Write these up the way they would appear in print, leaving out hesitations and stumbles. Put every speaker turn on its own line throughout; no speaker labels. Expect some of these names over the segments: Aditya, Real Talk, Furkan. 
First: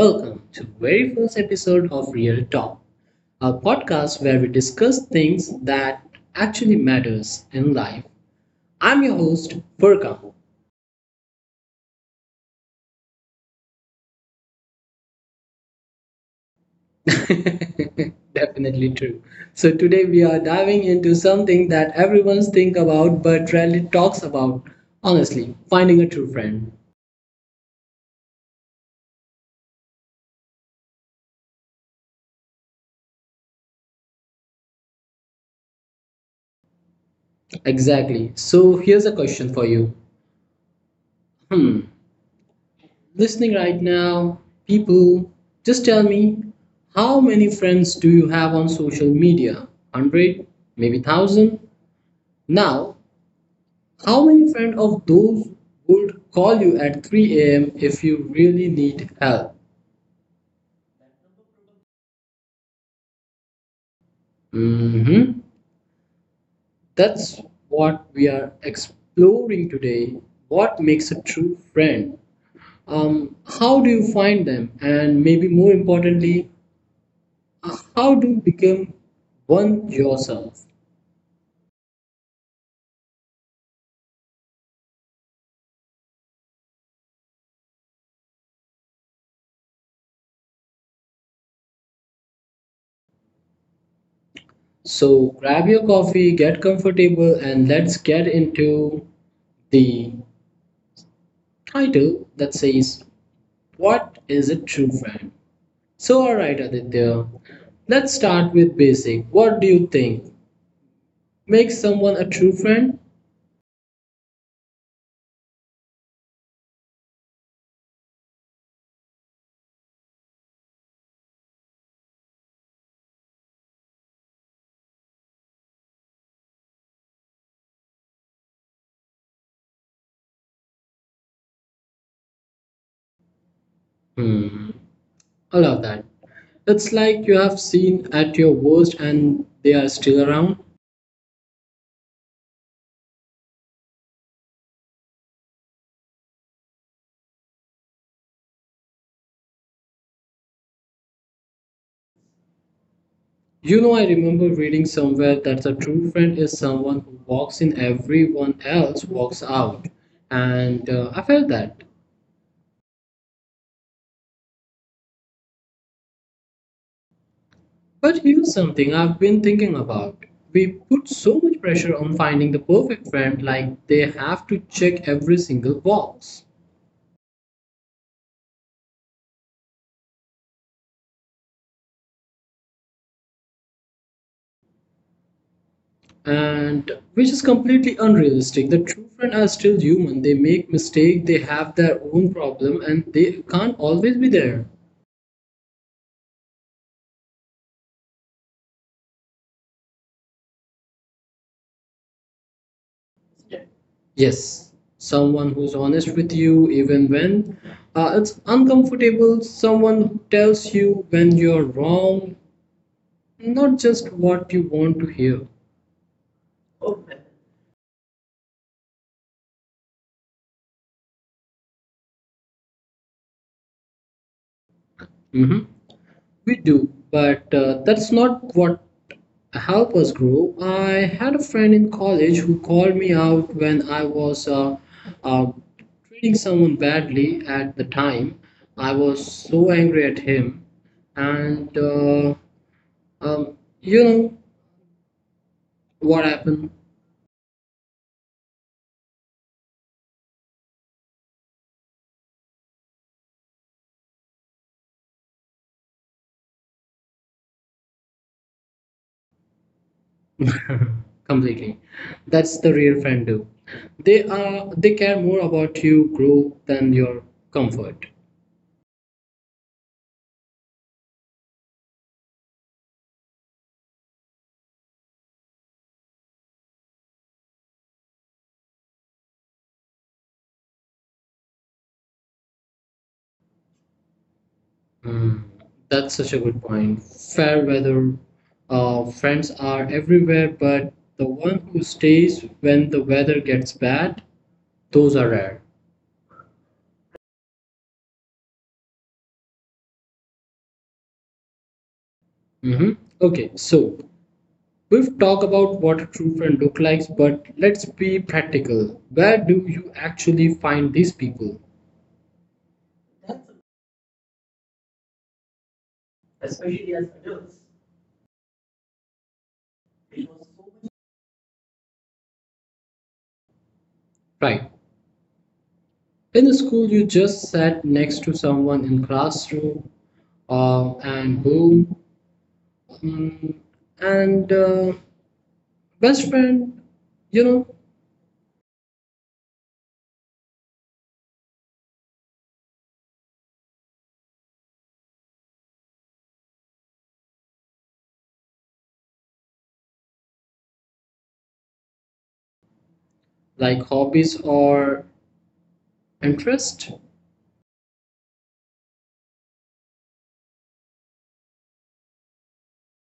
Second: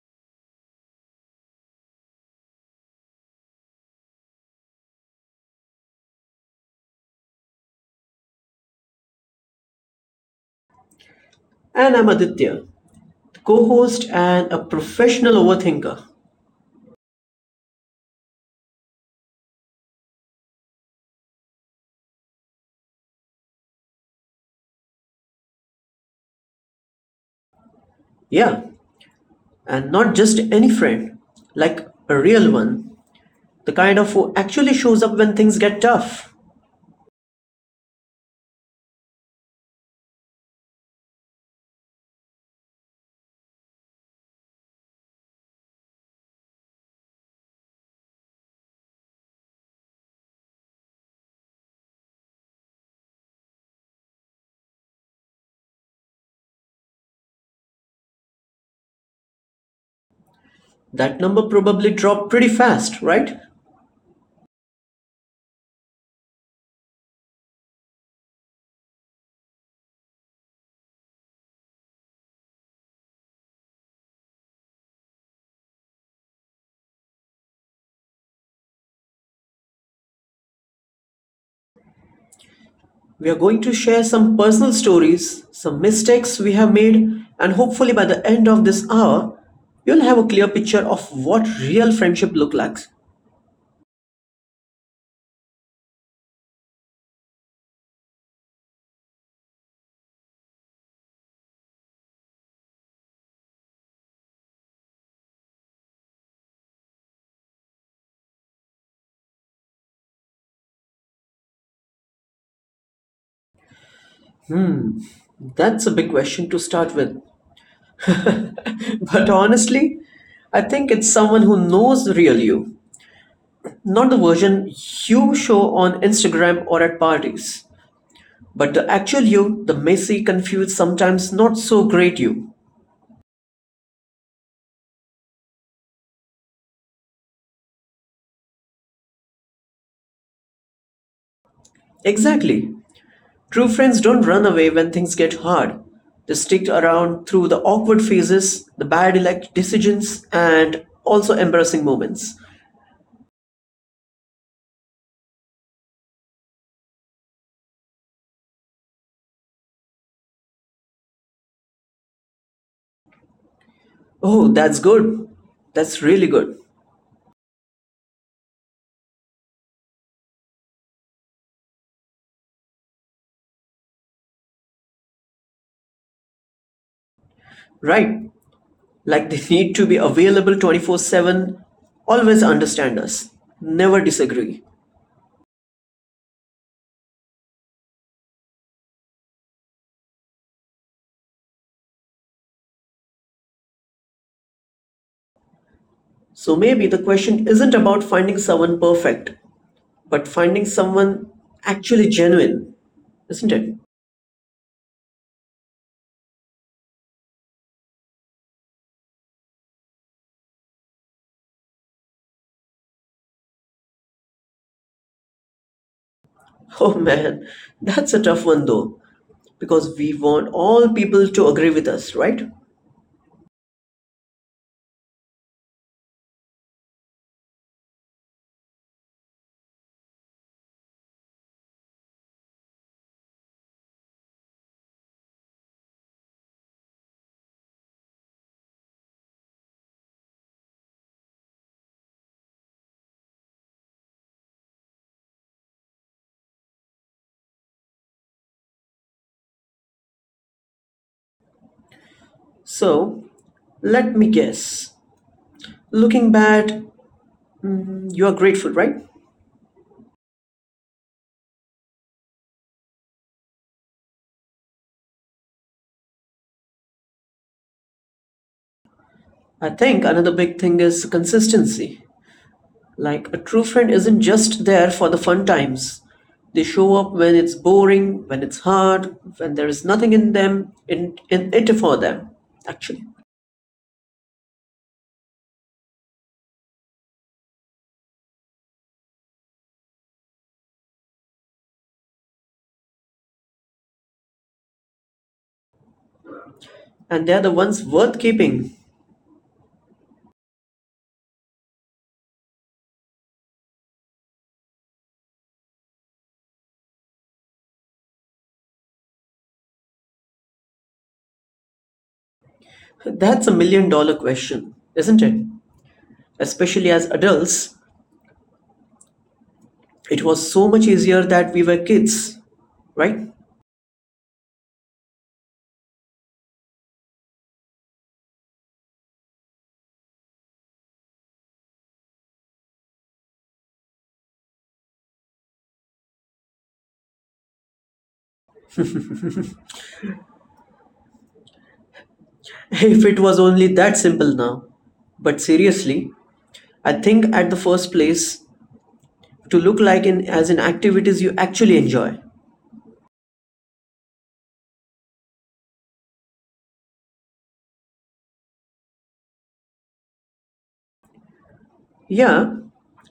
welcome to very first episode of Real Talk, a podcast where we discuss things that actually matters in life. I'm your host Furkan.
And I'm Aditya, the co host and a professional overthinker.
Definitely true. So today we are diving into something that everyone's think about but rarely talks about. Honestly, finding a true friend.
Yeah, and not just any friend, like a real one. The kind of who actually shows up when things get tough.
Exactly. So here's a question for you. Hmm. Listening right now, people, just tell me how many friends do you have on social media? 100, maybe 1000? Now, how many friends of those would call you at 3 a.m. if you really need help?
That number probably dropped pretty fast, right?
hmm That's what we are exploring today. What makes a true friend? How do you find them? And maybe more importantly, how do you become one yourself?
We are going to share some personal stories, some mistakes we have made, and hopefully by the end of this hour, you'll have a clear picture of what real friendship look like.
So grab your coffee, get comfortable, and let's get into the title that says, what is a true friend? So, alright, Aditya, let's start with basic. What do you think makes someone a true friend?
That's a big question to start with. But honestly, I think it's someone who knows the real you, not the version you show on Instagram or at parties, but the actual you, the messy, confused, sometimes not so great you.
Hmm, I love that. It's like you have seen at your worst and they are still around.
Exactly. True friends don't run away when things get hard. They stick around through the awkward phases, the bad elect decisions, and also embarrassing moments.
You know, I remember reading somewhere that a true friend is someone who walks in, everyone else walks out. And I felt that.
Oh, that's good. That's really good.
But here's something I've been thinking about. We put so much pressure on finding the perfect friend, like they have to check every single box.
Right. Like they need to be available 24/7, always understand us, never disagree.
And which is completely unrealistic. The true friend are still human. They make mistakes, they have their own problem, and they can't always be there.
So maybe the question isn't about finding someone perfect, but finding someone actually genuine, isn't it?
Yes, someone who's honest with you even when it's uncomfortable, someone who tells you when you're wrong, not just what you want to hear.
Oh man, that's a tough one though, because we want all people to agree with us, right?
hmm We do, but that's not what help us grow. I had a friend in college who called me out when I was uh, treating someone badly at the time. I was so angry at him, and um, you know what happened.
So let me guess. Looking back, you are grateful, right?
Completely. That's the real friend do. They care more about your growth than your comfort.
I think another big thing is consistency. Like a true friend isn't just there for the fun times. They show up when it's boring, when it's hard, when there is nothing in them, in it for them, actually.
Mm, that's such a good point. Fair weather friends are everywhere, but the one who stays when the weather gets bad, those are rare.
And they're the ones worth keeping.
hmm Okay, so we've talked about what a true friend looks like, but let's be practical. Where do you actually find these people?
That's $1 million question, isn't it? Especially as adults, it was so much easier that we were kids, right?
Right. In the school, you just sat next to someone in classroom, and who mm, and best friend you know.
If it was only that simple now. But seriously, I think at the first place to look like in as in activities you actually enjoy.
Like hobbies or interest?
Yeah,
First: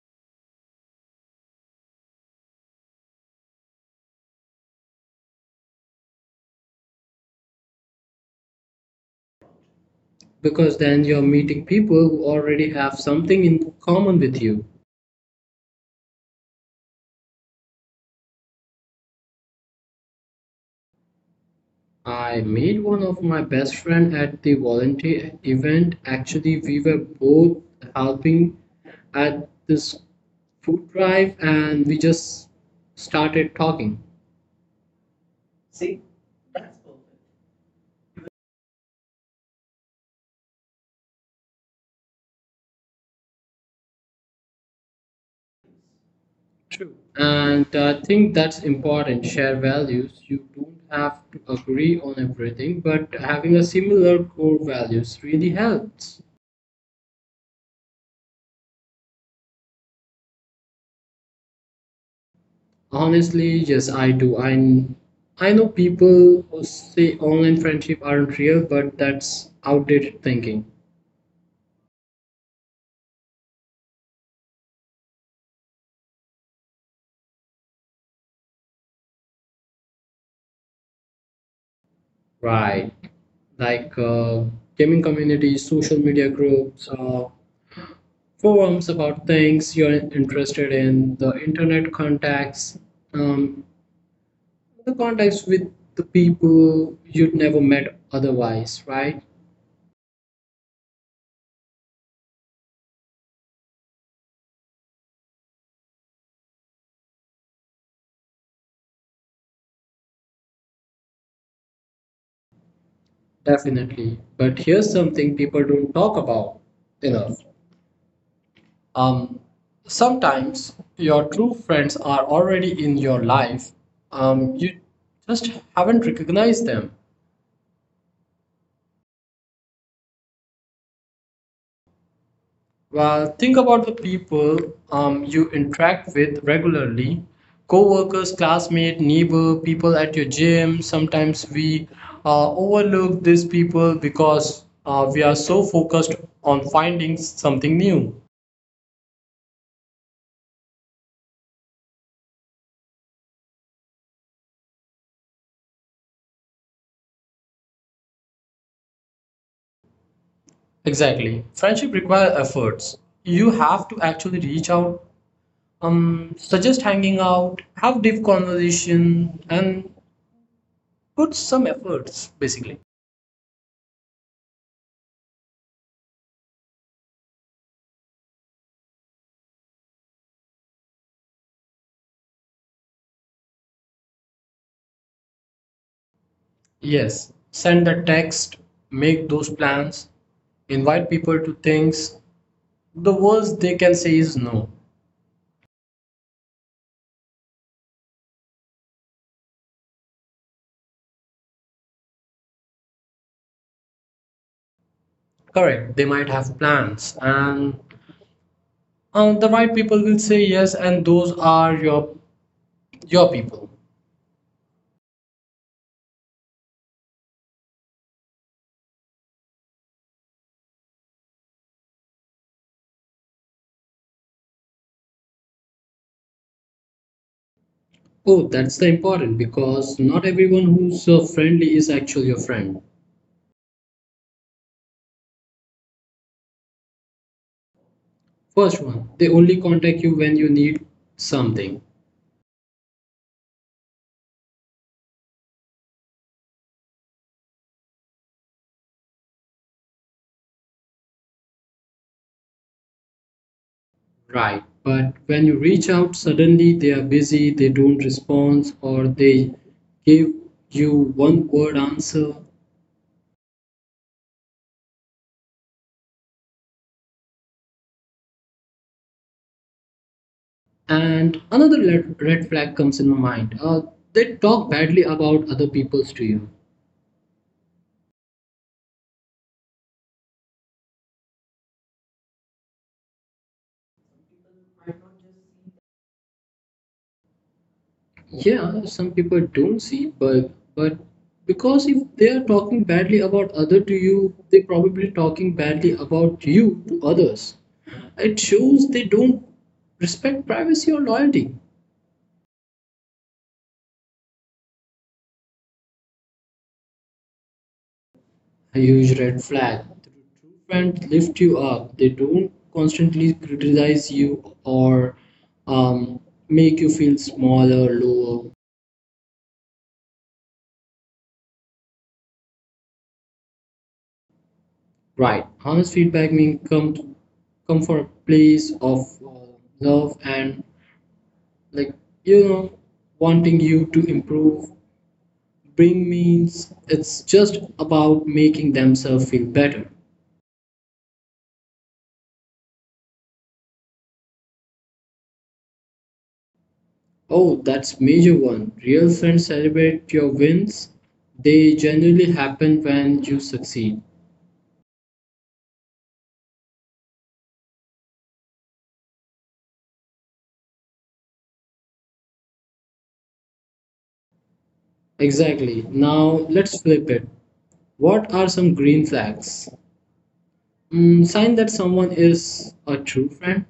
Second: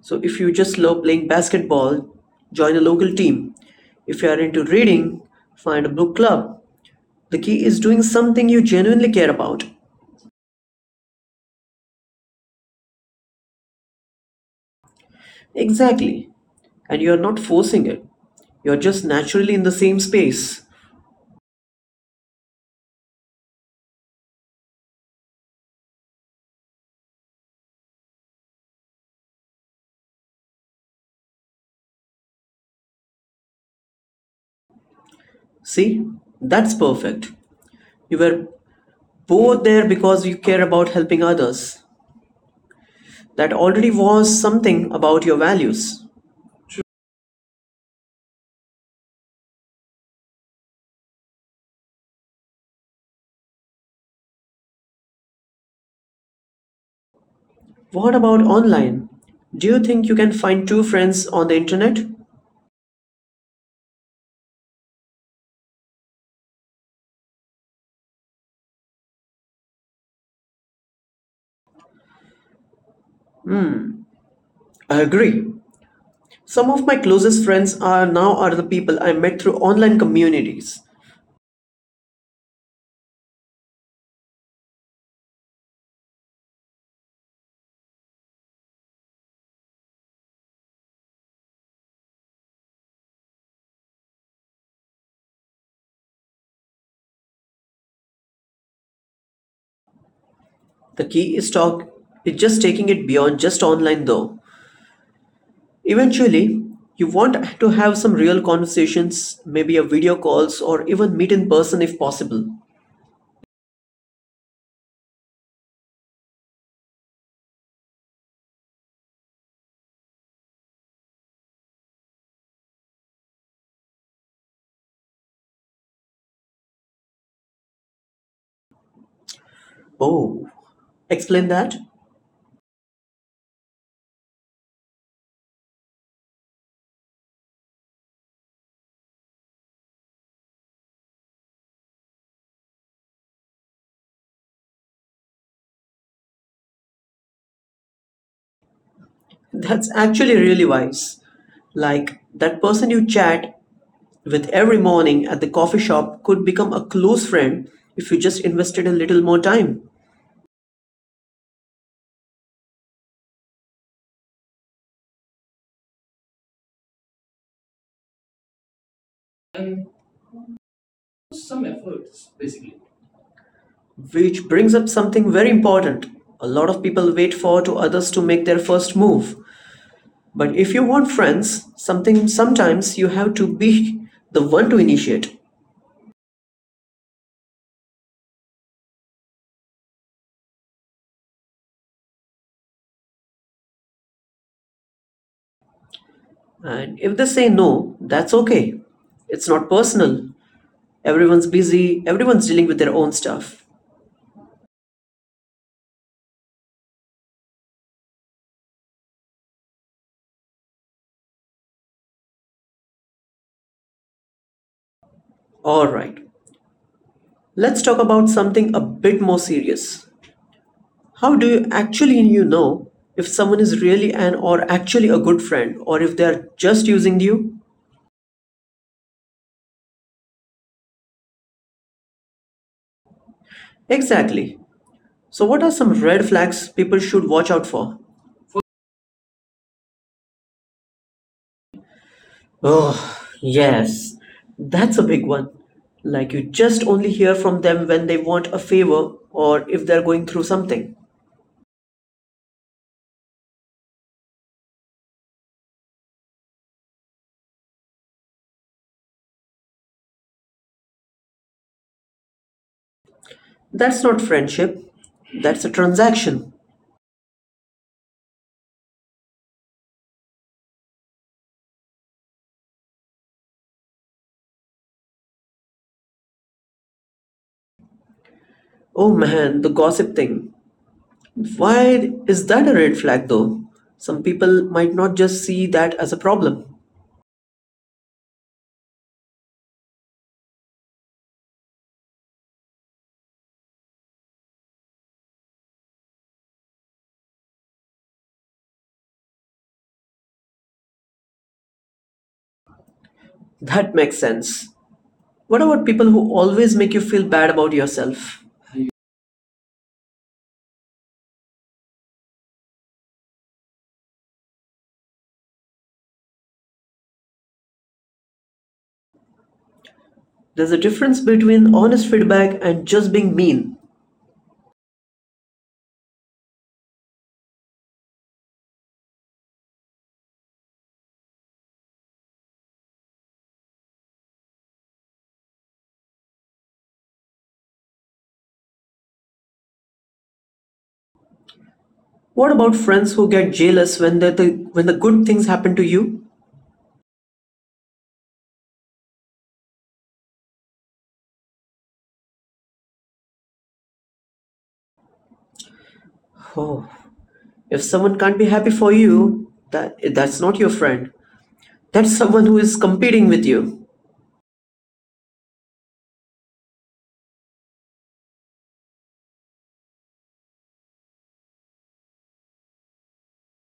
so if you just love playing basketball, join a local team. If you are into reading, find a book club. The key is doing something you genuinely care about.
Because then you're meeting people who already have something in common with you.
Exactly. And you're not forcing it. You're just naturally in the same space.
I made one of my best friend at the volunteer event actually. We were both helping at this food drive and we just started talking.
See? That's perfect. You were both there because you care about helping others. That already was something about your values.
And I think that's important, share values. You don't have to agree on everything, but having a similar core values really helps.
What about online? Do you think you can find two friends on the internet?
Honestly, yes, I do. I know people who say online friendship aren't real, but that's outdated thinking.
I agree. Some of my closest friends are now are the people I met through online communities.
Right. Like gaming communities, social media groups, forums about things you're interested in, the internet contacts, um, the contacts with the people you'd never met otherwise, right?
The key is talk Is just taking it beyond just online though. Eventually, you want to have some real conversations, maybe a video calls or even meet in person if possible.
Definitely. But here's something people don't talk about enough. Um, Sometimes your true friends are already in your life. You just haven't recognized them.
Oh, explain that?
Well, think about the people you interact with regularly, co-workers, classmate, neighbor, people at your gym. Sometimes we overlook these people because we are so focused on finding something new.
That's actually really wise. Like that person you chat with every morning at the coffee shop could become a close friend if you just invested a little more time.
Exactly. Friendship requires efforts. You have to actually reach out, suggest hanging out, have deep conversation, and put some efforts basically.
Which brings up something very important. A lot of people wait for to others to make their first move. But if you want friends, something sometimes you have to be the one to initiate.
Yes, send a text, make those plans, invite people to things. The worst they can say is no.
And if they say no, that's okay. It's not personal. Everyone's busy, everyone's dealing with their own stuff.
Correct, they might have plans, and the right people will say yes, and those are your people.
All right. Let's talk about something a bit more serious. How do you actually you know if someone is really an or actually a good friend or if they are just using you?
Oh, that's the important because not everyone who's friendly is actually your friend.
Exactly. So, what are some red flags people should watch out for?
First one, they only contact you when you need something.
Oh, yes. That's a big one. Like, you just only hear from them when they want a favor or if they're going through something.
Right, but when you reach out, suddenly they are busy, they don't respond, or they give you one word answer.
That's not friendship, that's a transaction.
And another red flag comes in my mind. They talk badly about other people's to you.
Oh man, the gossip thing. Why is that a red flag though? Some people might not just see that as a problem.
Yeah, some people don't see, but but because if they are talking badly about other to you, they probably talking badly about you to others. It shows they don't respect privacy or loyalty.
That makes sense. What about people who always make you feel bad about yourself?
A huge red flag. True friends lift you up. They don't constantly criticize you or um, make you feel small or lower.
There's a difference between honest feedback and just being mean.
Right. Honest feedback means come for a place of uh, love and like you know wanting you to improve. Bring means it's just about making themselves feel better.
What about friends who get jealous when the when the good things happen to you?
Oh, that's major one. Real friends celebrate your wins. They generally happen when you succeed.
Oh, if someone can't be happy for you, that's not your friend. That's someone who is competing with you.
Exactly. Now let's flip it. What are some green flags? Mm, sign that someone is a true friend.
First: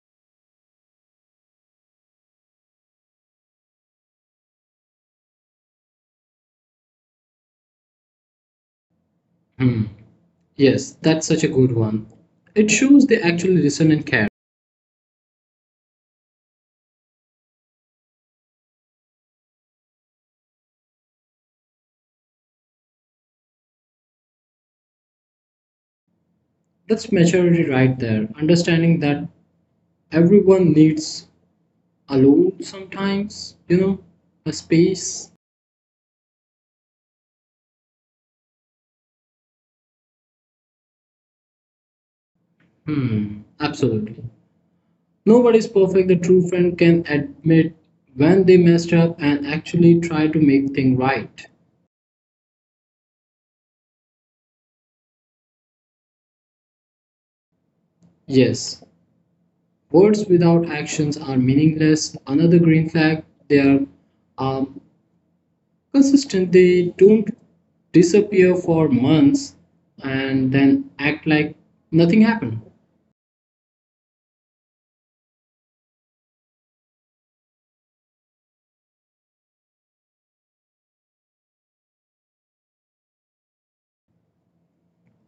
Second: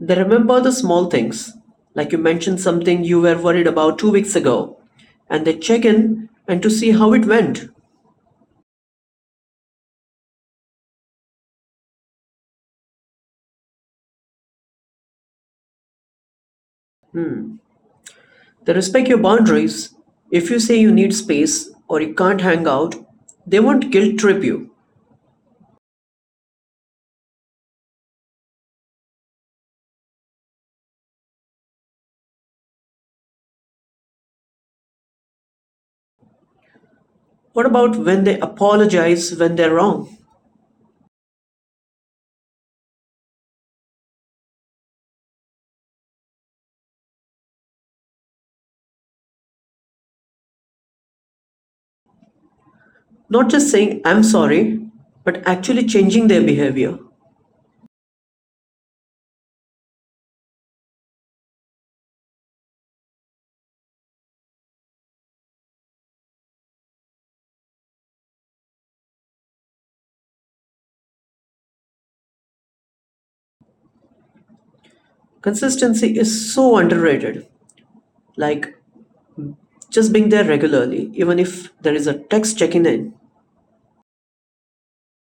They remember the small things, like you mentioned something you were worried about two weeks ago, and they check in and to see how it went.
Hmm. Yes, that's such a good one. It shows they actually listen and care.
They respect your boundaries. If you say you need space or you can't hang out, they won't guilt trip you.
That's maturity right there. Understanding that everyone needs alone sometimes, you know, a space.
What about when they apologize when they're wrong?
Hmm, absolutely. Nobody's perfect. The true friend can admit when they messed up and actually try to make things right.
Not just saying, I'm sorry, but actually changing their behavior.
Yes, words without actions are meaningless. Another green flag, they are um, consistent. They don't disappear for months and then act like nothing happened.
Consistency is so underrated. Like just being there regularly, even if there is a text checking in.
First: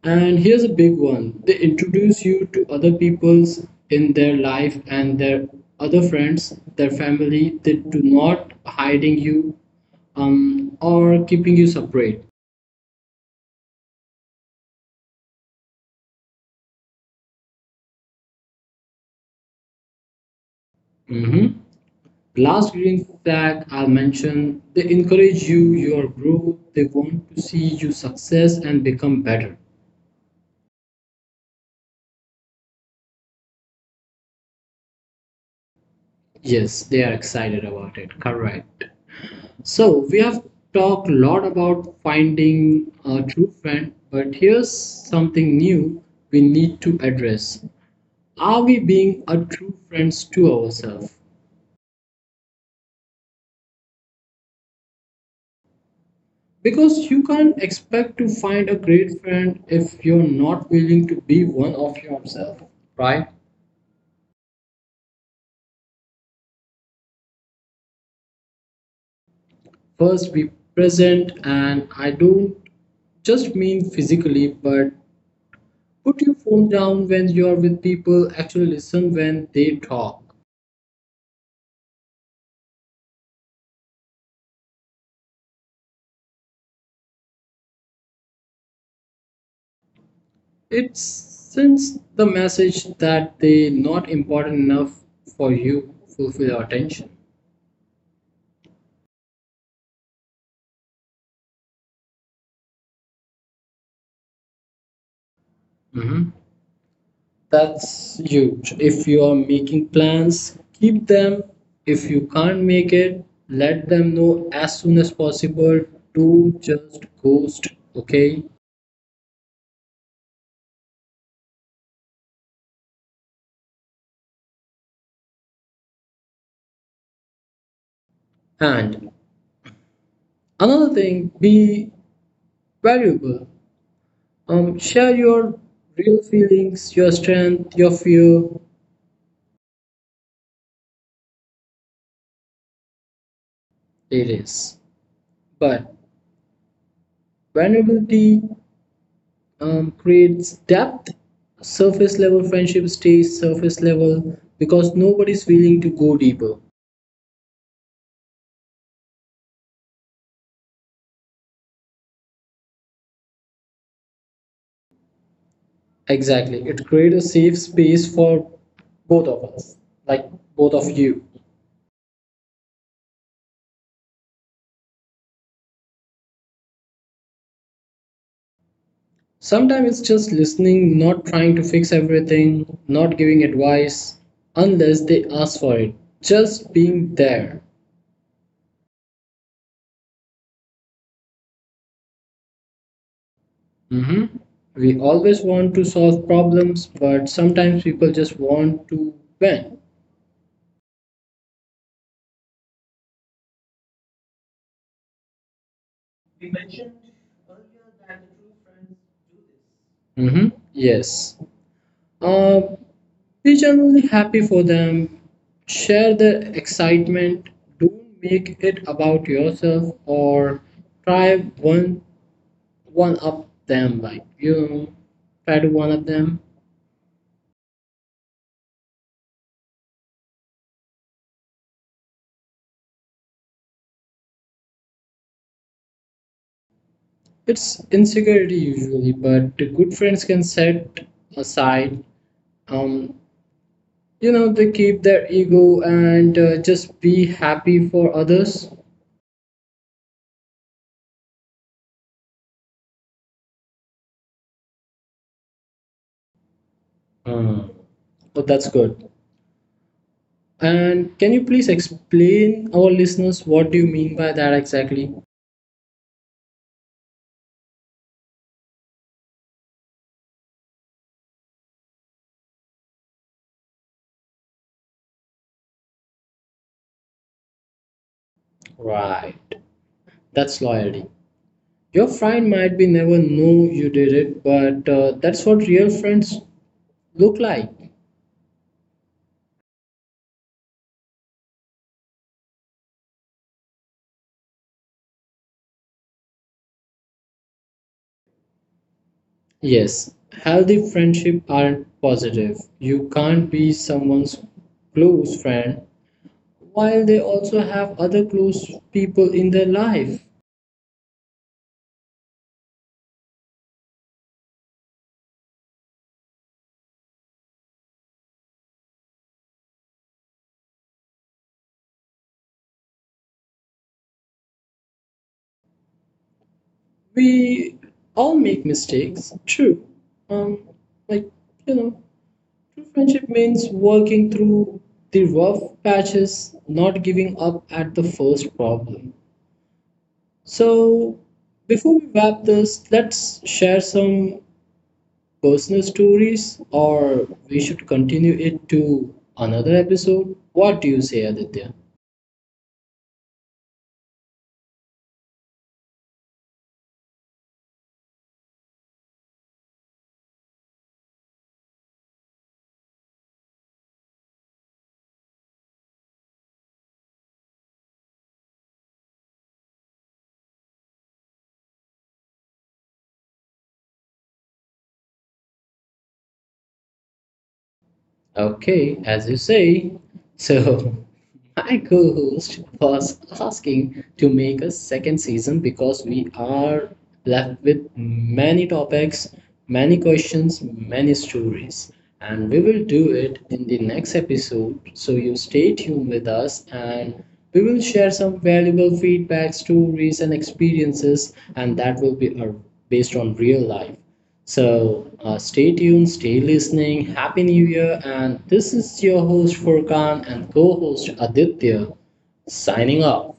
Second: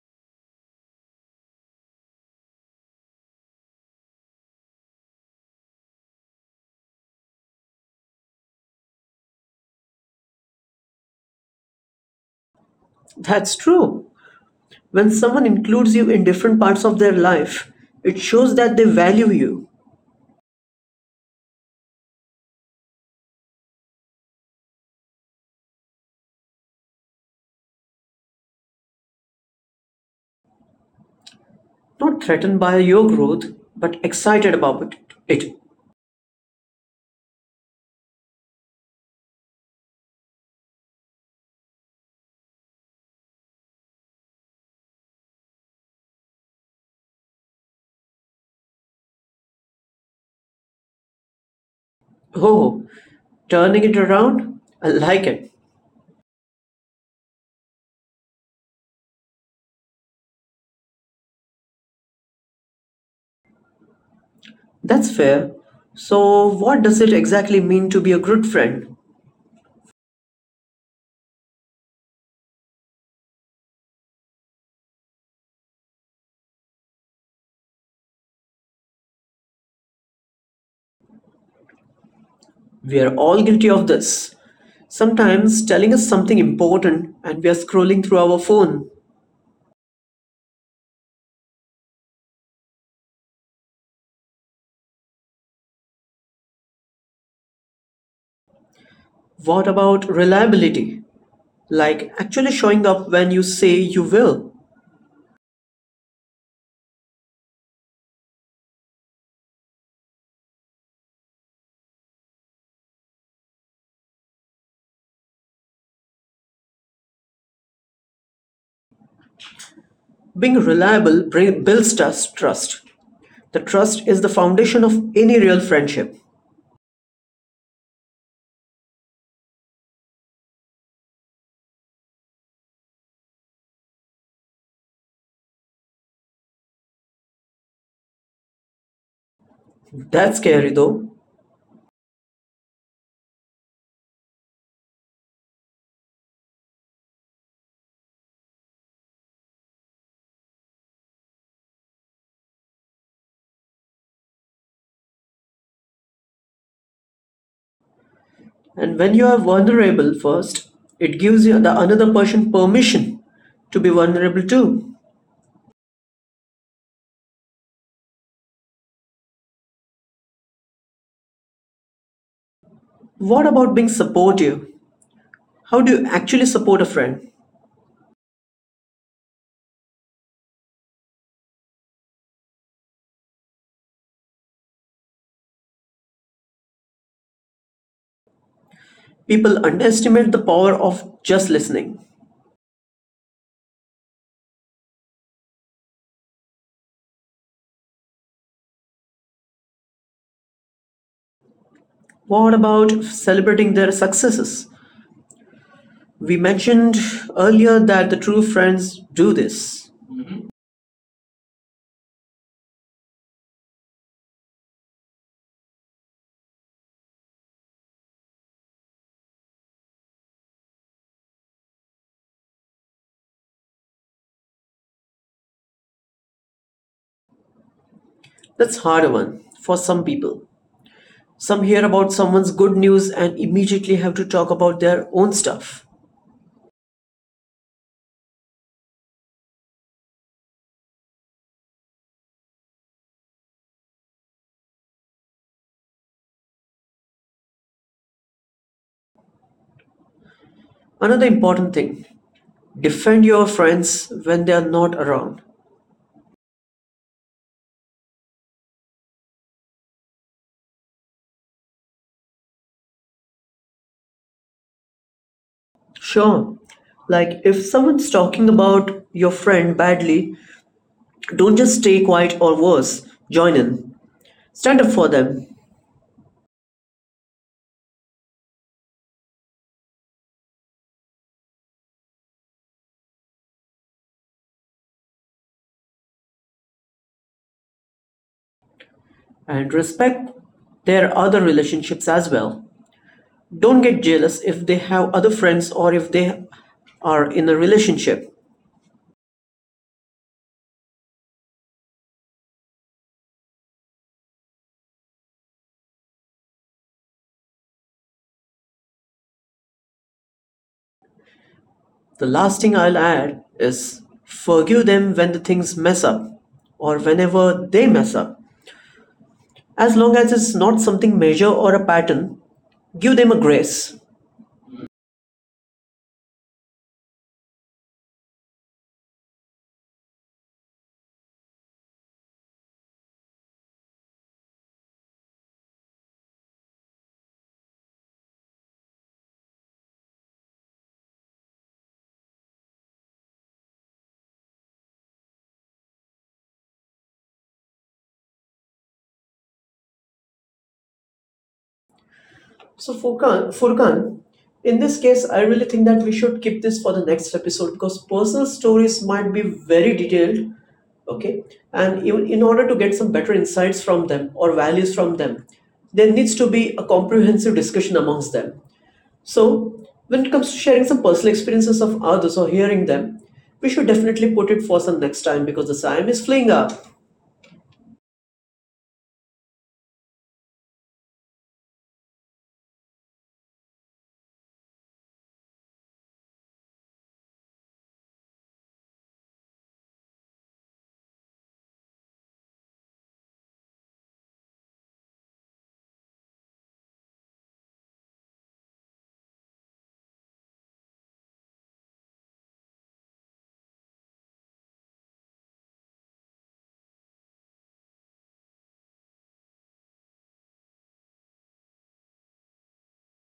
And here's a big one, they introduce you to other people's in their life and their other friends, their family. They do not hiding you or keeping you separate.
That's true. When someone includes you in different parts of their life, it shows that they value you,
Mhm. Last green flag I'll mention, they encourage you, your growth, they want to see you success and become better.
not threatened by your growth, but excited about it.
Yes, they are excited about it. Correct. So we have talked a lot about finding a true friend, but here's something new we need to address. Are we being a true friends to ourselves?
Oh, turning it around? I like it.
Because you can't expect to find a great friend if you're not willing to be one of yourself.
That's fair. So, what does it exactly mean to be a good friend?
First, be present, and I don't just mean physically, but put your phone down when you are with people, actually listen when they talk.
We are all guilty of this. Sometimes telling us something important and we are scrolling through our phone.
It sends the message that they not important enough for you to fulfill your attention.
What about reliability? Like actually showing up when you say you will.
Mhm. That's huge. If you are making plans, keep them. If you can't make it, let them know as soon as possible. Do just ghost, okay?
Being reliable builds trust. The trust is the foundation of any real friendship.
And another thing, be valuable. Share your real feelings, your strength, your fear.
That's scary though.
It is. But vulnerability creates depth. Surface level friendship stays surface level because nobody's willing to go deeper.
And when you are vulnerable first, it gives you the another person permission to be vulnerable too.
Exactly. It creates a safe space for both of us, like both of you.
What about being supportive? How do you actually support a friend?
Sometimes it's just listening, not trying to fix everything, not giving advice unless they ask for it. Just being there.
People underestimate the power of just listening.
hmm We always want to solve problems, but sometimes people just want to vent.
What about celebrating their successes? We mentioned earlier that the true friends do this.
Yes. Uh, Be genuinely happy for them. Share the excitement. Don't make it about yourself or try one one up them like you know, try to one up them.
That's a harder one for some people. Some hear about someone's good news and immediately have to talk about their own stuff.
It's insecurity usually, but the good friends can set aside. Um, you know they keep their ego and just be happy for others.
Another important thing, defend your friends when they are not around.
Hmm. Oh, that's good. And can you please explain our listeners what do you mean by that exactly?
Sure, like if someone's talking about your friend badly, don't just stay quiet or worse, join in. Stand up for them
Right. That's loyalty. Your friend might be never know you did it, but that's what real friends look like.
and respect their other relationships as well. Don't get jealous if they have other friends or if they are in a relationship.
Yes, healthy friendship aren't positive. You can't be someone's close friend while they also have other close people in their life.
The last thing I'll add is forgive them when the things mess up or whenever they mess up. As long as it's not something major or a pattern, give them a grace.
We all make mistakes, true. Um, like you know, Friendship means working through the rough patches, not giving up at the first problem. So, before we wrap this, let's share some personal stories, or we should continue it to another episode. What do you say, Aditya?
So Furkan, in this case, I really think that we should keep this for the next episode because personal stories might be very detailed, okay? And even in order to get some better insights from them or values from them, there needs to be a comprehensive discussion amongst them. So when it comes to sharing some personal experiences of others or hearing them, we should definitely put it for some next time because the time is fleeing up.
Okay, as you say. So, my co host was asking to make a second season because we are left with many topics, many questions, many stories. And we will do it in the next episode. So, you stay tuned with us and we will share some valuable feedback, stories, and experiences, and that will be based on real life. So stay tuned, stay listening. Happy New Year. And this is your host, Furkan, and co host, Aditya, signing off.